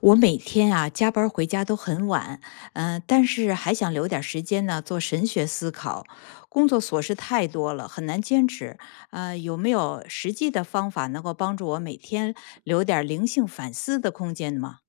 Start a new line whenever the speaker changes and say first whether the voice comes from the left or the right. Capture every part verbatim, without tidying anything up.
left: 我每天啊加班儿回家都很晚，嗯、但是还想留点儿时间呢做神学思考。工作琐事太多了，很难坚持。呃，有没有实际的方法能够帮助我每天留点儿灵性反思的空间吗？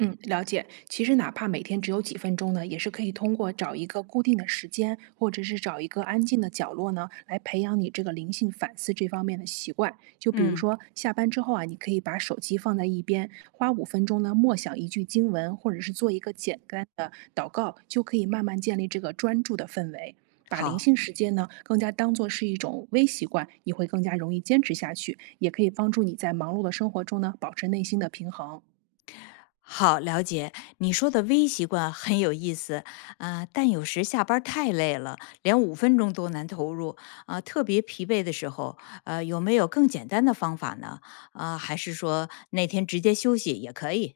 right: 嗯，了解。其实哪怕每天只有几分钟呢，也是可以通过找一个固定的时间，或者是找一个安静的角落呢，来培养你这个灵性反思这方面的习惯。就比如
left: 嗯，
right: 说下班之后啊，你可以把手机放在一边，花五分钟呢默想一句经文，或者是做一个简单的祷告，就可以慢慢建立这个专注的氛围。把灵
left: 好，
right: 性时间呢，更加当做是一种微习惯，你会更加容易坚持下去，也可以帮助你在忙碌的生活中呢，保持内心的平衡。
left: 好，了解。你说的微习惯很有意思啊、但有时下班儿太累了，连五分钟都难投入啊、特别疲惫的时候，呃，有没有更简单的方法呢？啊、还是说那天直接休息也可以？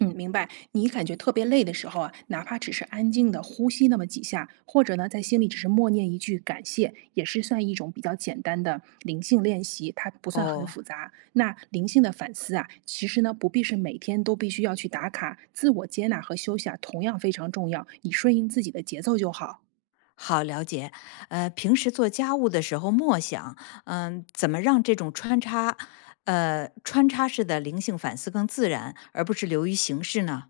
right: 嗯，明白。你感觉特别累的时候啊，哪怕只是安静的呼吸那么几下，或者呢，在心里只是默念一句感谢，也是算一种比较简单的灵性练习，它不算很
left: 哦，
right: 复杂。那灵性的反思啊，其实呢，不必是每天都必须要去打卡，自我接纳和休息啊，同样非常重要。你顺应自己的节奏就好。
left: 好，了解。呃，平时做家务的时候默想，嗯、怎么让这种穿插，呃，穿插式的灵性反思更自然，而不是流于形式呢？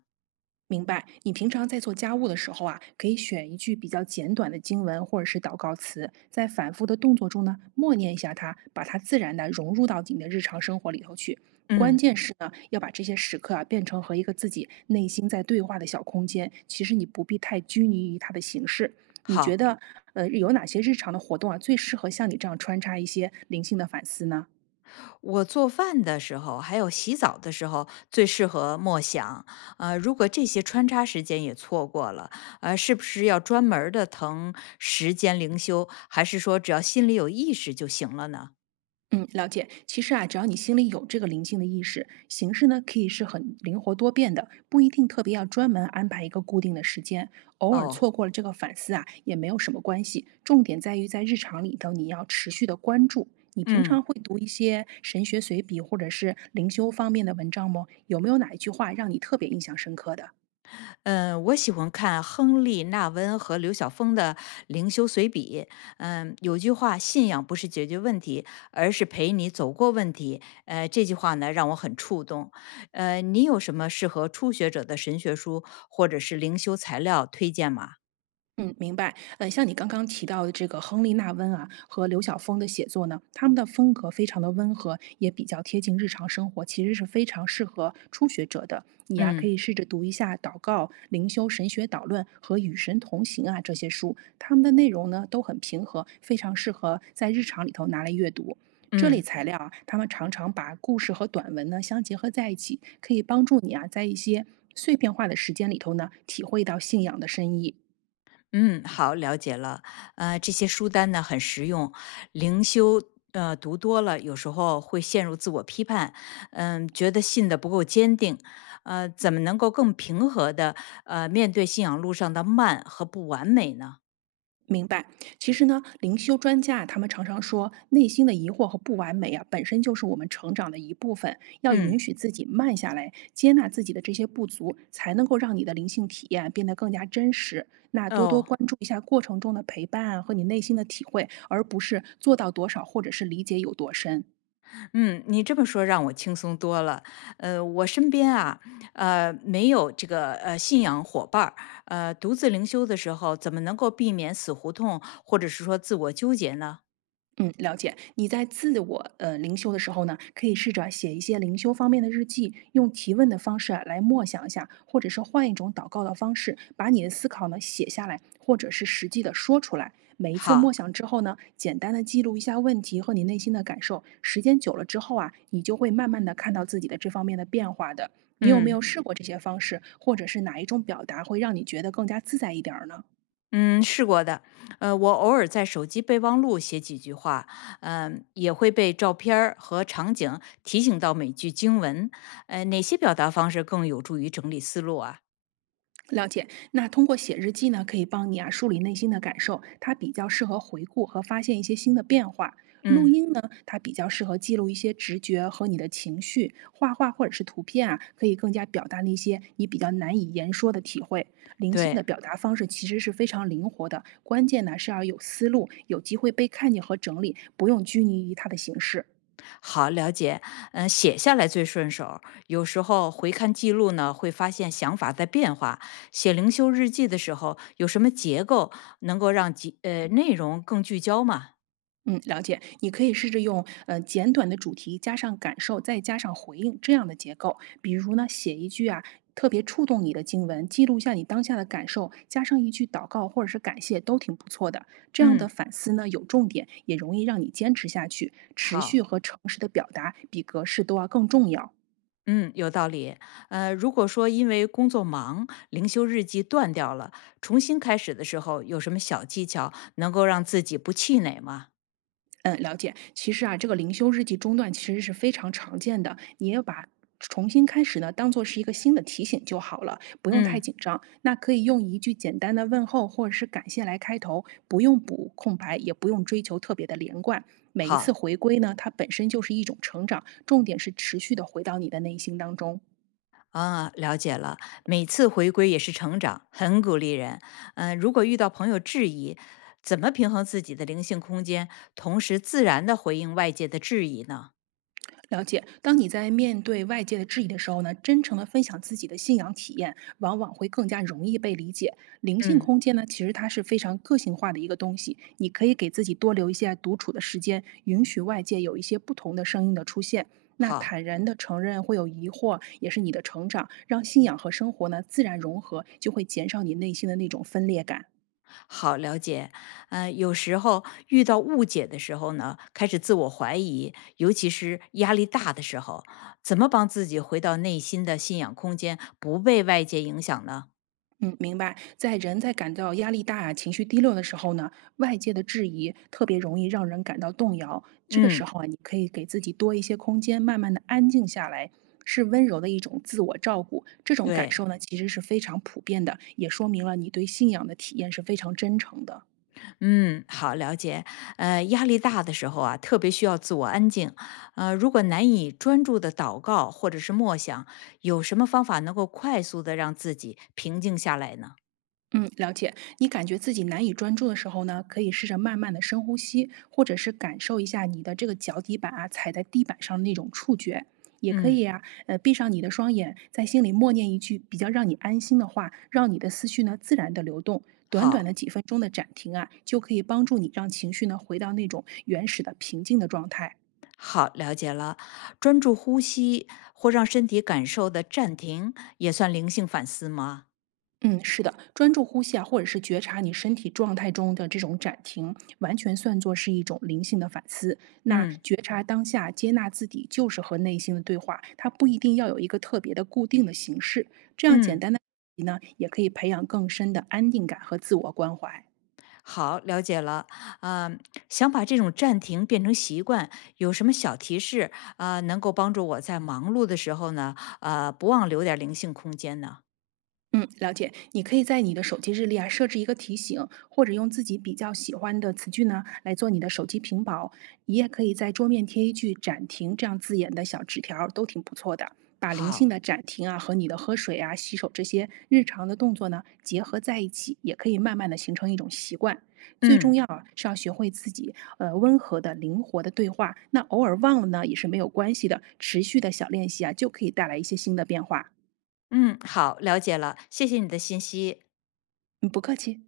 right: 明白，你平常在做家务的时候啊，可以选一句比较简短的经文或者是祷告词，在反复的动作中呢，默念一下它，把它自然的融入到你的日常生活里头去。关
left: 嗯，
right: 键是呢，要把这些时刻啊变成和一个自己内心在对话的小空间。其实你不必太拘泥于它的形式。你觉
left: 好。
right: 得，呃，有哪些日常的活动啊，最适合像你这样穿插一些灵性的反思呢？
left: 我做饭的时候，还有洗澡的时候，最适合默想。呃，如果这些穿插时间也错过了，呃，是不是要专门的腾时间灵修，还是说只要心里有意识就行了呢？
right: 嗯，了解。其实啊，只要你心里有这个灵性的意识，形式呢可以是很灵活多变的，不一定特别要专门安排一个固定的时间。偶尔
left: 哦，
right: 错过了这个反思啊，也没有什么关系。重点在于在日常里头，你要持续的关注。你平
left: 嗯。
right: 常会读一些神学随笔或者是灵修方面的文章吗？有没有哪一句话让你特别印象深刻的？
left: 嗯，我喜欢看亨利·纳温和刘晓峰的《灵修随笔》。嗯，有句话，信仰不是解决问题，而是陪你走过问题。呃，这句话呢，让我很触动。呃，你有什么适合初学者的神学书或者是灵修材料推荐吗？
right: 嗯，明白。呃，像你刚刚提到的这个亨利·纳温啊和刘晓峰的写作呢，他们的风格非常的温和，也比较贴近日常生活，其实是非常适合初学者的。你呀、可
left: 嗯
right: 以试着读一下《祷告》《灵修神学导论》和《与神同行》啊这些书，他们的内容呢都很平和，非常适合在日常里头拿来阅读。这类
left: 嗯。
right: 材料啊，他们常常把故事和短文呢相结合在一起，可以帮助你啊在一些碎片化的时间里头呢，体会到信仰的深意。
left: 嗯，好，了解了。呃，这些书单呢很实用，灵修呃读多了，有时候会陷入自我批判，嗯，觉得信的不够坚定。呃，怎么能够更平和的呃面对信仰路上的慢和不完美呢？
right: 明白。其实呢，灵修专家啊，他们常常说，内心的疑惑和不完美啊，本身就是我们成长的一部分。要允
left: 嗯。
right: 许自己慢下来，接纳自己的这些不足，才能够让你的灵性体验变得更加真实。那多多
left: 哦，
right: 关注一下过程中的陪伴啊和你内心的体会，而不是做到多少或者是理解有多深。
left: 嗯，你这么说让我轻松多了。呃，我身边啊，呃，没有这个呃信仰伙伴儿，呃，独自灵修的时候，怎么能够避免死胡同或者是说自我纠结呢？
right: 嗯，了解。你在自我呃灵修的时候呢，可以试着写一些灵修方面的日记，用提问的方式啊来默想一下，或者是换一种祷告的方式，把你的思考呢写下来，或者是实际的说出来。每一次默
left: 好，
right: 想之后呢，简单的记录一下问题和你内心的感受。时间久了之后啊，你就会慢慢的看到自己的这方面的变化的。你有没
left: 嗯
right: 有试过这些方式，或者是哪一种表达会让你觉得更加自在一点儿呢？
left: 嗯，试过的。呃，我偶尔在手机备忘录写几句话，嗯、也会被照片儿和场景提醒到每句经文。呃，哪些表达方式更有助于整理思路啊？
right: 了解，那通过写日记呢，可以帮你啊梳理内心的感受，它比较适合回顾和发现一些新的变化。录
left: 嗯，
right: 音呢，它比较适合记录一些直觉和你的情绪。画画或者是图片啊，可以更加表达那些你比较难以言说的体会。灵性
left: 对，
right: 的表达方式其实是非常灵活的，关键呢是要有思路，有机会被看见和整理，不用拘泥于它的形式。
left: 好了解。嗯、写下来最顺手。有时候回看记录呢，会发现想法在变化。写灵修日记的时候，有什么结构能够让集呃内容更聚焦吗？
right: 嗯，了解。你可以试着用呃简短的主题加上感受，再加上回应这样的结构。比如呢，写一句啊特别触动你的经文，记录一下你当下的感受，加上一句祷告或者是感谢，都挺不错的。这样的
left: 嗯，
right: 反思呢有重点，也容易让你坚持下去。持续
left: 好。
right: 和诚实的表达比格式都要更重要。
left: 嗯，有道理。呃，如果说因为工作忙，灵修日记断掉了，重新开始的时候，有什么小技巧能够让自己不气馁吗？
right: 嗯，了解。其实啊，这个灵修日记中断其实是非常常见的，你要把重新开始呢当做是一个新的提醒就好了，不用太
left: 嗯，
right: 紧张。那可以用一句简单的问候或者是感谢来开头，不用补空白，也不用追求特别的连贯。每一次
left: 好
right: 回归呢，它本身就是一种成长，重点是持续的回到你的内心当中。
left: 啊，了解了。每次回归也是成长，很鼓励人。嗯、如果遇到朋友质疑，怎么平衡自己的灵性空间，同时自然的回应外界的质疑呢？
right: 了解，当你在面对外界的质疑的时候呢，真诚的分享自己的信仰体验，往往会更加容易被理解。灵性
left: 嗯，
right: 空间呢，其实它是非常个性化的一个东西，你可以给自己多留一些独处的时间，允许外界有一些不同的声音的出现。那
left: 好。
right: 坦然的承认会有疑惑，也是你的成长，让信仰和生活呢自然融合，就会减少你内心的那种分裂感。
left: 好，了解。呃，有时候遇到误解的时候呢，开始自我怀疑，尤其是压力大的时候，怎么帮自己回到内心的信仰空间，不被外界影响呢？
right: 嗯，明白。在人在感到压力大、情绪低落的时候呢，外界的质疑特别容易让人感到动摇。这个时
left: 嗯，
right: 候啊，你可以给自己多一些空间，慢慢的安静下来，是温柔的一种自我照顾。这种感
left: 对，
right: 受呢，其实是非常普遍的，也说明了你对信仰的体验是非常真诚的。
left: 嗯，好，了解。呃，压力大的时候啊，特别需要自我安静。呃，如果难以专注的祷告或者是默想，有什么方法能够快速的让自己平静下来呢？
right: 嗯，了解。你感觉自己难以专注的时候呢，可以试着慢慢的深呼吸，或者是感受一下你的这个脚底板啊踩在地板上的那种触觉。也可
left: 嗯，
right: 以啊，呃，闭上你的双眼，在心里默念一句比较让你安心的话，让你的思绪呢自然的流动。短
left: 好。
right: 短的几分钟的暂停啊，就可以帮助你让情绪呢回到那种原始的平静的状态。
left: 好，了解了。专注呼吸或让身体感受的暂停，也算灵性反思吗？
right: 嗯，是的，专注呼吸啊，或者是觉察你身体状态中的这种暂停，完全算作是一种灵性的反思。那
left: 嗯
right: 觉察当下，接纳自己，就是和内心的对话，它不一定要有一个特别的固定的形式。这样简
left: 嗯，
right: 单的呢，也可以培养更深的安定感和自我关怀。
left: 好，了解了。啊、想把这种暂停变成习惯，有什么小提示啊、能够帮助我在忙碌的时候呢，呃，不忘留点灵性空间呢？
right: 嗯，了解。你可以在你的手机日历啊设置一个提醒，或者用自己比较喜欢的词句呢来做你的手机屏保。你也可以在桌面贴一句“暂停”这样字眼的小纸条儿都挺不错的。把灵性
left: 好，
right: 的暂停啊和你的喝水啊、洗手这些日常的动作呢结合在一起，也可以慢慢的形成一种习惯。最重
left: 嗯
right: 要啊是要学会自己呃温和的、灵活的对话。那偶尔忘了呢也是没有关系的，持续的小练习啊就可以带来一些新的变化。
left: 嗯，好，了解了。谢谢你的信息。
right: 嗯，不客气。